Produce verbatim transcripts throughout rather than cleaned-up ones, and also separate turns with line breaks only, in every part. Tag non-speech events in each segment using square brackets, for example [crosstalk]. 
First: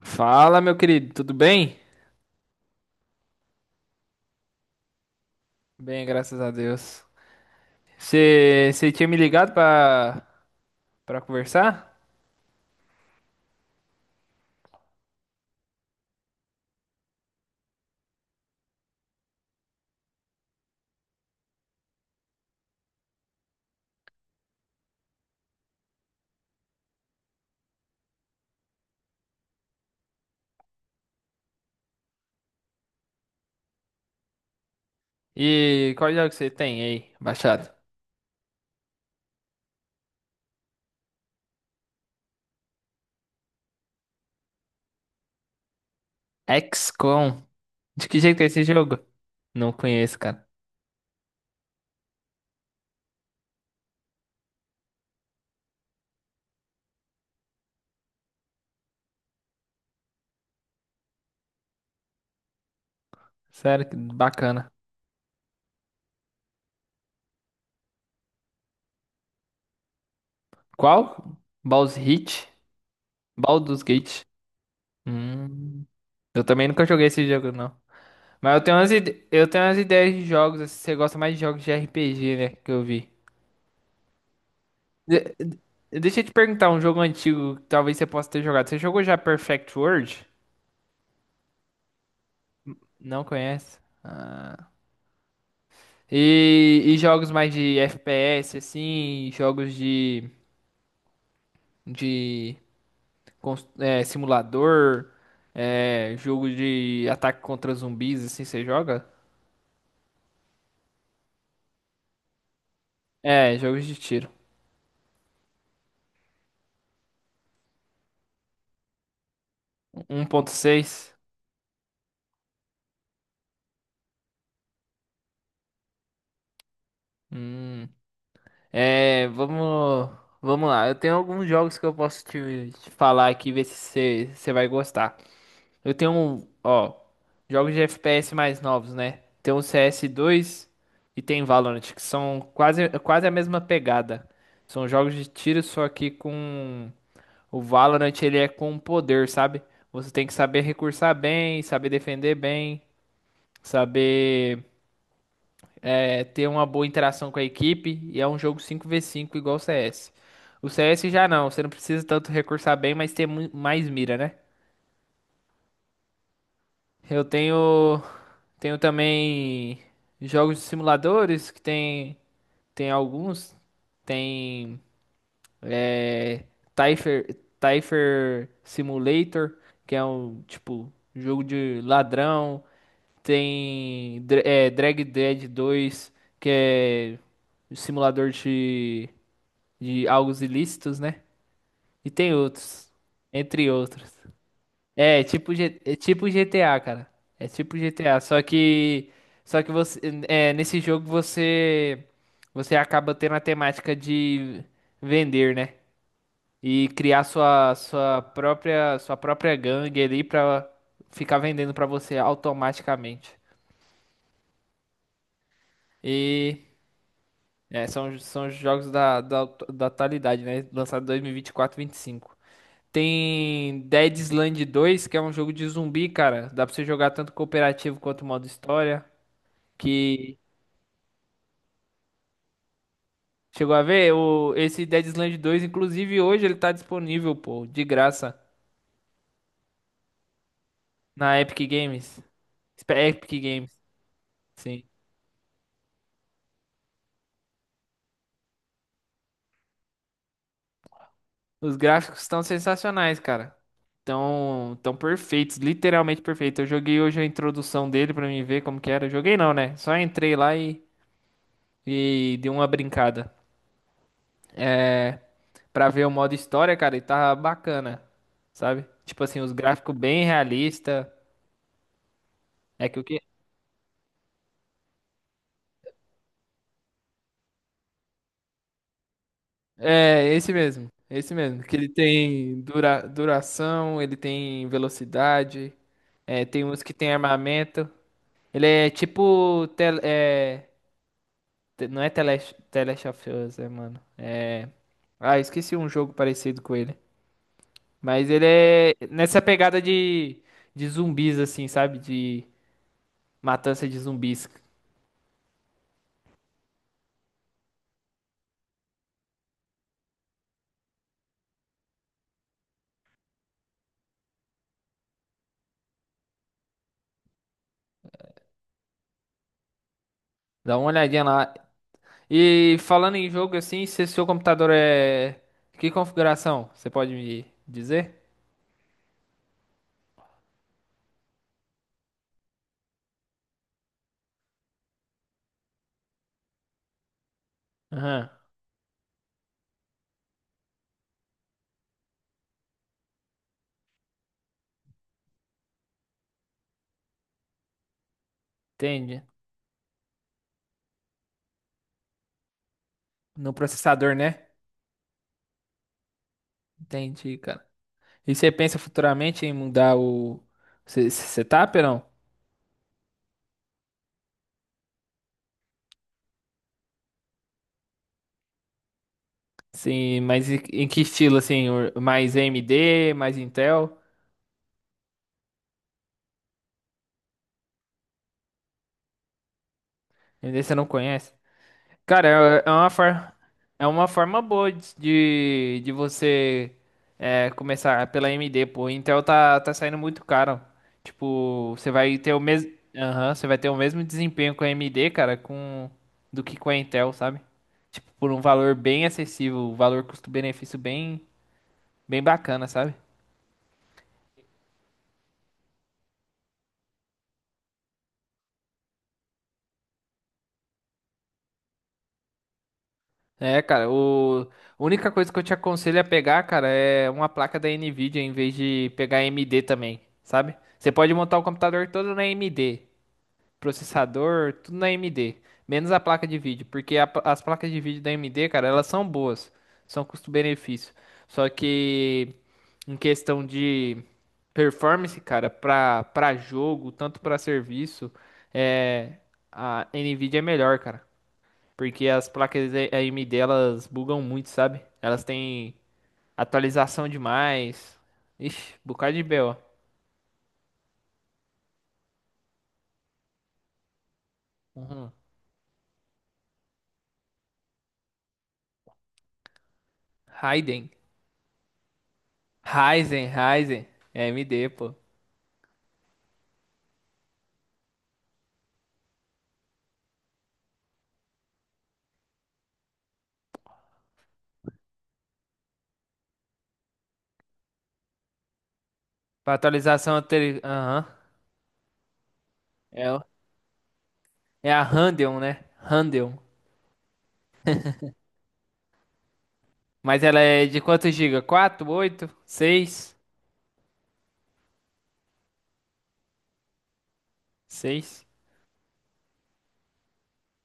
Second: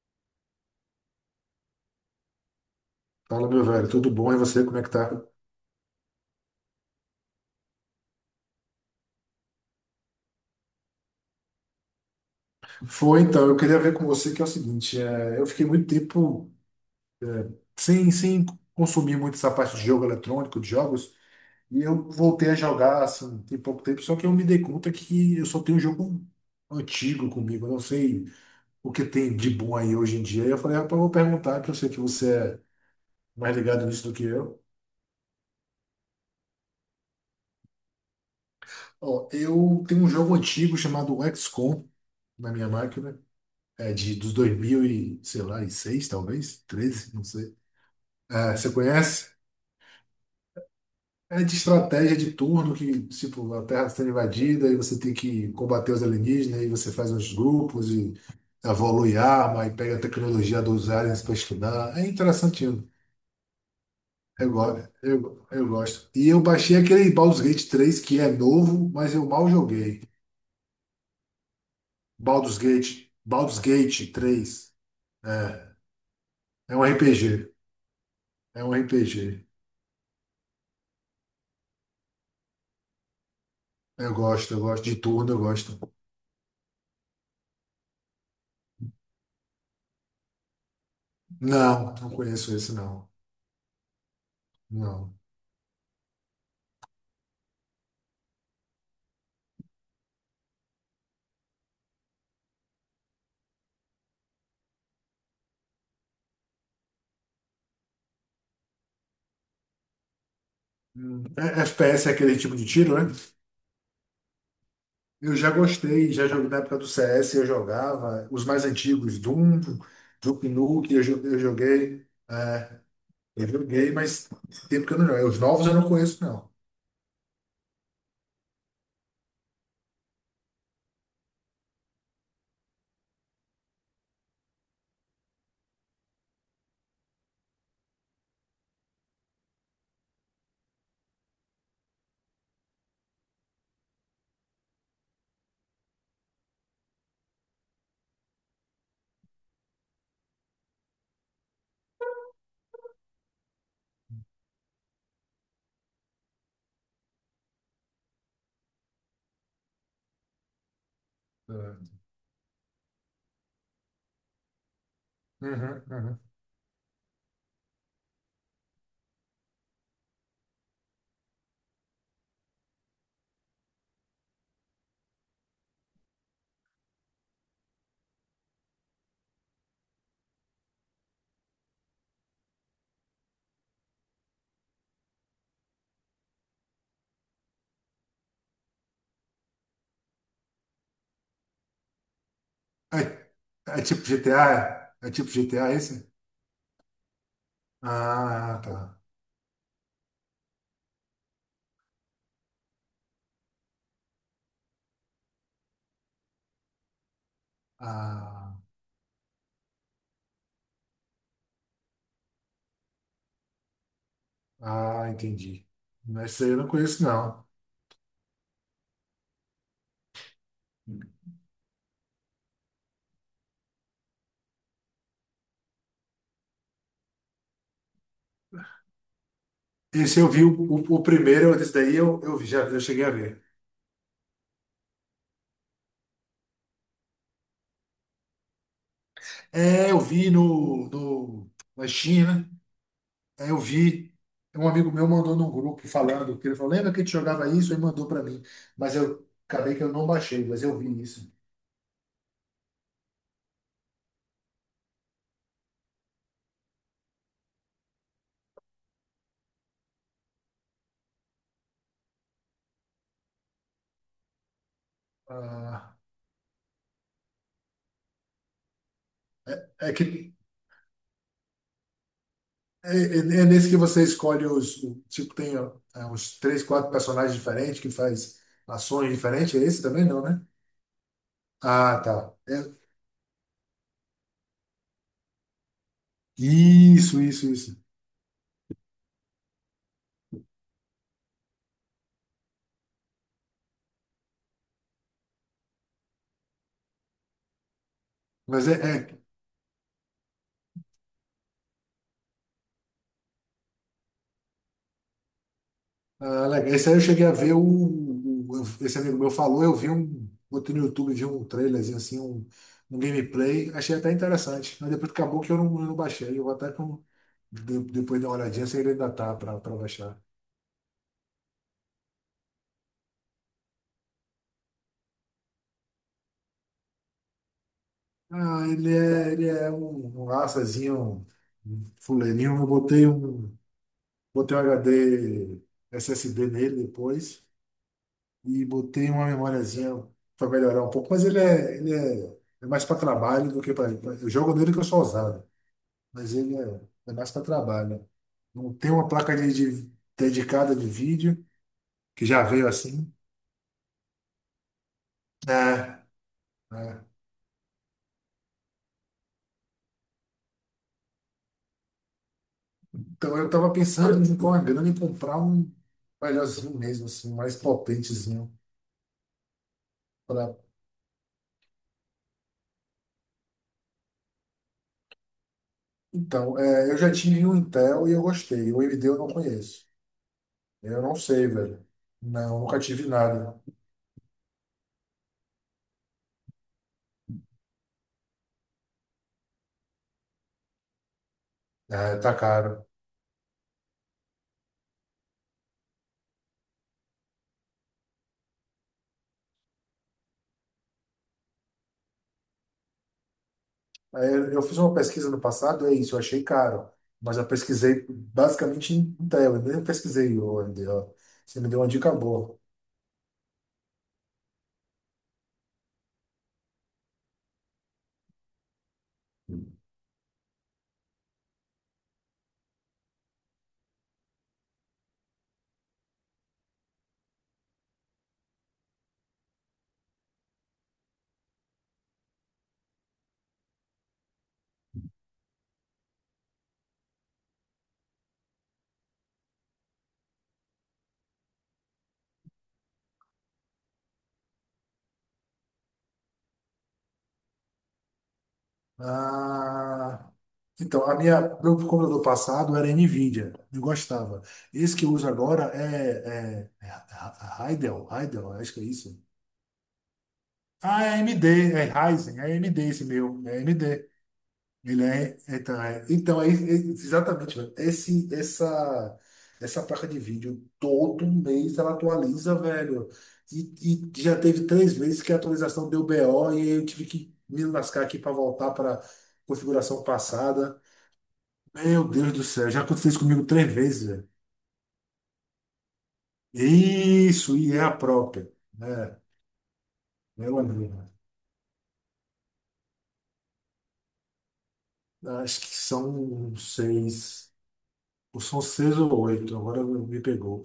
Fala, meu querido, tudo bem?
Fala, meu velho, tudo bom? E você, como é que tá?
Bem, graças a Deus. Você tinha me ligado pra, pra conversar?
Foi, então, eu queria ver com você que é o seguinte, é, eu fiquei muito tempo sem, sem consumir muito essa parte de jogo eletrônico, de jogos, e eu voltei a jogar, assim, tem pouco tempo, só que eu me dei conta que eu só tenho um jogo antigo comigo, eu não sei o que tem de bom aí hoje em dia. E eu falei, rapaz, eu vou perguntar, porque eu sei que você é mais ligado nisso do que eu.
E qual jogo você tem aí, baixado?
Ó, eu tenho um jogo antigo chamado X com na minha máquina, é de, dos dois mil e, sei lá, e seis talvez, treze não
X COM.
sei.
De que jeito é
É,
esse
você
jogo?
conhece?
Não conheço, cara.
É de estratégia de turno que, tipo, a Terra está sendo invadida e você tem que combater os alienígenas, e você faz uns grupos e evolui arma e pega a tecnologia dos aliens para estudar. É interessantinho.
Sério, que
Eu,
bacana.
gosto eu, eu gosto. E eu baixei aquele Baldur's Gate três que é novo, mas eu mal joguei.
Qual? Baldur's Gate?
Baldur's Gate, Baldur's
Baldur's
Gate
Gate.
três. É,
Hum, eu também
é um
nunca joguei esse jogo,
R P G.
não. Mas eu
É um
tenho umas, ide-
R P G.
eu tenho umas ideias de jogos, assim, você gosta mais de jogos de R P G, né, que eu vi.
Eu gosto, eu gosto de turno,
De-
eu gosto.
de- Deixa eu te perguntar um jogo antigo que talvez você possa ter jogado. Você jogou já Perfect World?
Não, não conheço esse, não.
Não conhece? Ah.
Não.
E, e jogos mais de F P S, assim, jogos de, de cons- é, simulador, é, jogo de ataque contra zumbis, assim, você joga?
Hum, é- F P S é aquele tipo de tiro, né?
É, jogos de tiro.
Eu já gostei, já joguei na época do C S, eu jogava os mais antigos, Doom, Duke Nukem, eu,
um ponto seis.
jo- eu joguei. É, eu joguei, mas tem tempo que eu não jogo. Os novos eu não conheço, não.
Hum. É, vamos, vamos lá. Eu tenho alguns jogos que eu posso te, te falar aqui, ver se você você vai gostar. Eu tenho, um- ó, jogos de F P S mais novos, né? Tem o C S dois e tem Valorant, que são quase, quase a mesma pegada. São jogos de tiro, só que com o Valorant ele é com poder, sabe? Você tem que saber recursar bem, saber defender bem, saber é, ter uma boa interação com a equipe, e é um jogo cinco contra cinco igual o C S. O C S já não, você não
É,
precisa tanto recursar bem, mas ter mu- mais mira, né?
uhum, uhum.
Eu tenho. Tenho também jogos de simuladores que tem tem alguns, tem é, Typher, Typher Simulator, que é um tipo jogo de ladrão, tem Dra- é, Drag Dead dois, que é um simulador de de algos ilícitos, né? E tem outros,
É,
entre
é tipo
outros.
G T A? É É
É,
tipo
tipo,
G T A
G- é
esse?
tipo G T A, cara. É tipo G T A, só
Ah, tá.
que só que você é, nesse jogo você você acaba tendo a temática de vender, né? E criar sua sua
Ah,
própria sua própria gangue ali pra ficar vendendo pra você automaticamente.
ah, entendi. Mas esse aí eu não
E
conheço, não.
é, são são os jogos da da, da atualidade, né? Lançado em dois mil e vinte e quatro, vinte e cinco. Tem Dead Island dois, que é um jogo de zumbi, cara. Dá pra você jogar tanto cooperativo quanto modo história.
Esse eu
Que
vi o, o, o primeiro, esse daí eu, eu vi, já eu cheguei a ver.
chegou a ver o esse Dead Island dois, inclusive hoje ele tá disponível, pô, de graça
É, eu vi no,
na
no,
Epic
na
Games.
China,
Espe- Epic
é, eu
Games,
vi. Um
sim.
amigo meu mandou num grupo falando, que ele falou, lembra que a gente jogava isso? E mandou para mim. Mas eu acabei que eu não baixei, mas eu vi isso.
Os gráficos estão sensacionais, cara. Tão, tão perfeitos, literalmente perfeitos. Eu joguei hoje a introdução dele pra mim ver como que era. Joguei não, né? Só entrei lá e, e dei uma brincada. É, pra
Ah,
ver o modo história, cara, e tava bacana, sabe? Tipo assim, os
é
gráficos bem
que
realista. É
é,
que o que
é- é nesse que você escolhe os, o- tipo, tem ó, é, uns três, quatro personagens diferentes que faz ações diferentes. É esse também não,
É,
né?
esse mesmo. Esse mesmo. Que ele
Ah, tá.
tem
É-
dura... duração, ele tem velocidade, é, tem uns que tem
isso, isso, isso.
armamento. Ele é tipo. Tel... É... te- Não é tele Last The Last of Us, é, mano. É. Ah, esqueci um jogo parecido com ele. Mas ele
Mas é,
é
é
nessa pegada de, de zumbis, assim, sabe? De matança de zumbis.
Ah, legal. Esse aí eu cheguei a ver o, o- eu- Esse amigo meu falou, eu vi um, botei no YouTube, vi um trailerzinho assim, um, um gameplay, achei até interessante. Mas depois acabou que eu não, eu não baixei. Eu vou até com, de- depois dar uma olhadinha se ele ainda tá pra, pra baixar.
Dá uma olhadinha lá. E falando em jogo assim, se seu computador é. Que configuração? Você pode me dizer?
Ah, ele é, ele é um, um açazinho, um fuleirinho. Eu botei um, botei um H D S S D nele depois
Aham,
e botei uma memóriazinha para melhorar um pouco, mas ele é, ele é, é mais para trabalho do que para pra- Eu jogo nele que eu sou ousado. Mas ele é, é mais para trabalho. Né? Não tem uma
entende.
placa de, de- dedicada de vídeo, que já veio assim.
No processador, né?
É, é.
Entendi, cara. E você pensa futuramente em mudar o se- se- setup ou não?
Então eu tava pensando em com a grana em comprar um melhorzinho mesmo, assim, um mais potentezinho.
Sim, mas
Pra...
em em que estilo assim? O- Mais A M D, mais Intel?
Então, é, eu já tive um Intel e eu gostei. O A M D eu não conheço.
A M D você não
Eu não
conhece?
sei, velho.
Cara,
Não,
é é
nunca
uma
tive
forma,
nada.
é uma forma boa de, de de você é, começar pela A M D, pô. Intel tá, tá saindo muito caro. Tipo, você vai
É,
ter
tá
o mesmo,
caro.
aham, você vai ter o mesmo desempenho com a AMD, cara, com do que com a Intel, sabe? Tipo, por um valor bem acessível, valor custo-benefício bem, bem bacana, sabe?
É, Eu eu fiz uma pesquisa no passado, é isso, eu achei caro, mas eu pesquisei basicamente em tela, eu nem pesquisei onde, ó. Você me deu uma dica boa.
É, cara, o a única coisa que eu te aconselho a pegar, cara, é uma placa da Nvidia em vez de pegar A M D também, sabe? Você pode montar o computador todo na A M D, processador, tudo na A M D, menos a placa de vídeo, porque a pla- as placas de vídeo da A M D, cara, elas são boas, são custo-benefício. Só que em questão de performance, cara, pra, pra jogo, tanto pra serviço, é a Nvidia é melhor, cara. Porque as placas A- AMD elas bugam muito, sabe? Elas têm atualização demais. Ixi, bocado de B O.
Ah, então, a minha, meu computador passado era Nvidia, eu gostava. Esse que
Uhum.
eu uso agora é, é, é Heidel, Heidel, acho que é isso.
Raiden.
Ah, é A M D, é Ryzen, é A M D esse
Ryzen,
meu, é
Ryzen.
A M D.
É A M D, pô.
Ele é, então, é, então é, é- Exatamente, velho. Esse, essa, essa placa de vídeo, todo mês ela atualiza, velho. E, e já teve três vezes que a atualização deu B O e aí eu tive que me lascar aqui para voltar para
Pra
configuração
atualização anterior.
passada.
Aham.
Meu Deus do céu, já aconteceu
É,
isso
o-
comigo três vezes, velho.
é a Radeon, né? Radeon.
Isso, e é a própria, né?
Mas ela
Meu
é de
amigo,
quantos giga? Quatro, oito, seis,
acho que são seis,
seis.
ou são seis ou oito, agora me pegou.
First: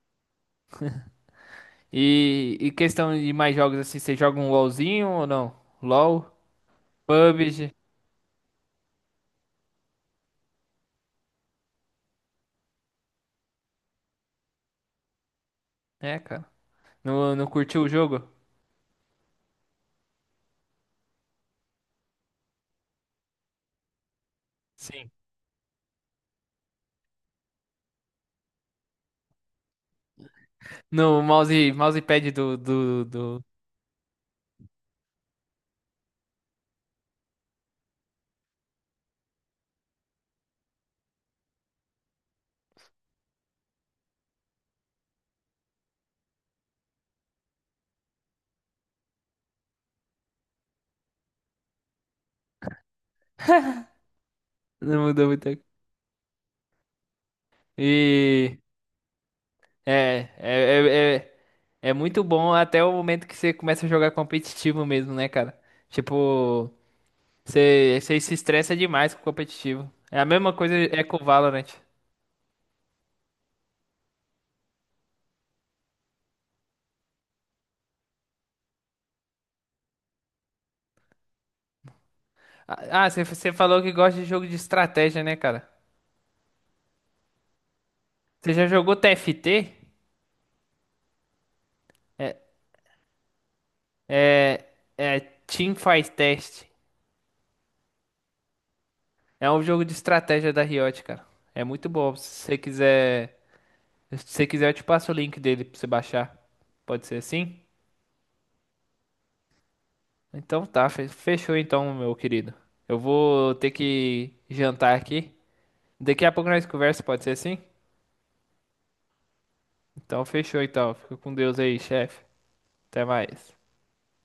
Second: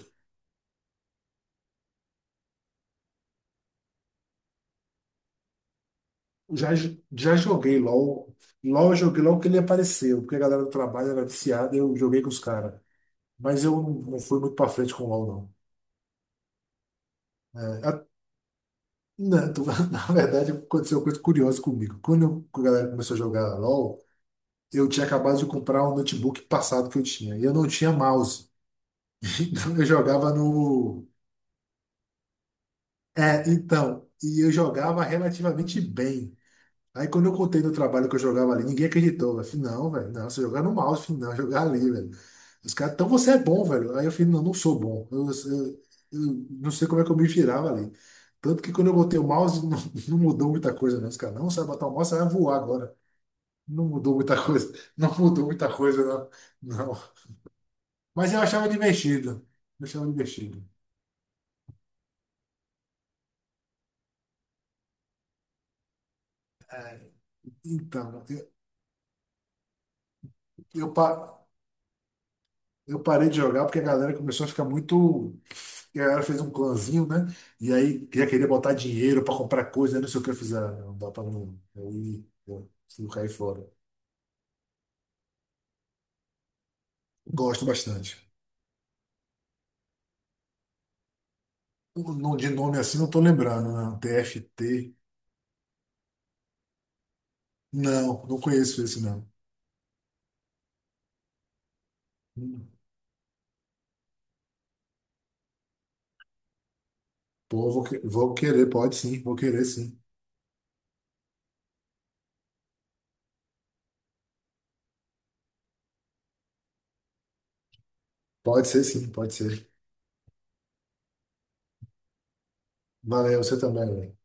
E, e questão de mais jogos assim, você joga um LOLzinho ou não? LOL?
Já, já
P U B G?
joguei LOL. LOL eu joguei logo que ele apareceu, porque a galera do trabalho era viciada e eu joguei com os caras. Mas eu não não fui muito pra frente com o LOL,
É, cara. Não, não
não.
curtiu
É,
o
a-
jogo?
na, tu- [laughs] na verdade, aconteceu uma coisa curiosa comigo. Quando eu- a galera começou a jogar LOL, eu tinha
Sim.
acabado de comprar um notebook passado que eu tinha. E eu não tinha mouse. [laughs] Então eu jogava no.
No mouse, mousepad do, do, do...
É, então. E eu jogava relativamente bem. Aí quando eu contei no trabalho que eu jogava ali, ninguém acreditou. Eu falei, não, velho, não, você jogar no mouse, eu não, jogar ali, velho. Os caras, então você é bom, velho. Aí eu falei, não, não sou bom. Eu, eu- eu não sei como é que eu me virava ali. Tanto que quando eu botei o mouse, [laughs] não, não mudou muita coisa, não. Os caras, não, você vai botar o mouse, você vai voar agora. Não mudou muita coisa. [laughs]
Não
Não
mudou
mudou
muita coisa.
muita coisa, não. Não. Mas eu
E
achava divertido. Eu achava
É,
divertido.
é, é, é, é muito bom até o momento que você começa a jogar competitivo mesmo, né, cara? Tipo, você, você
Então,
se
eu,
estressa demais com competitivo. É a mesma coisa
eu,
é com o
pa-
Valorant.
Eu parei de jogar porque a galera começou a ficar muito. A galera fez um clãzinho, né? E aí já queria botar dinheiro para comprar coisa, não sei o que eu fiz. Ah, não dá para não. Eu, eu,
Ah,
eu
ah, você,
caí
você
fora.
falou que gosta de jogo de estratégia, né, cara?
Gosto bastante.
Você já jogou T F T?
O
É,
nome- De nome assim não tô lembrando, não. T F
é,
T.
é Team Fight Test.
Não, não conheço esse, não.
É um jogo de estratégia da Riot, cara. É muito bom. Se você
Hum,
quiser Se você quiser, eu te passo o link dele pra você baixar. Pode ser assim?
Pô, vou, que- vou querer, pode sim, vou querer sim.
Então tá, fe- fechou então, meu querido. Eu vou ter que jantar aqui. Daqui a pouco nós conversa, pode ser assim?
Pode ser sim, pode ser.
Então fechou então. Fica com Deus aí, chefe. Até
Valeu,
mais.
você também, velho.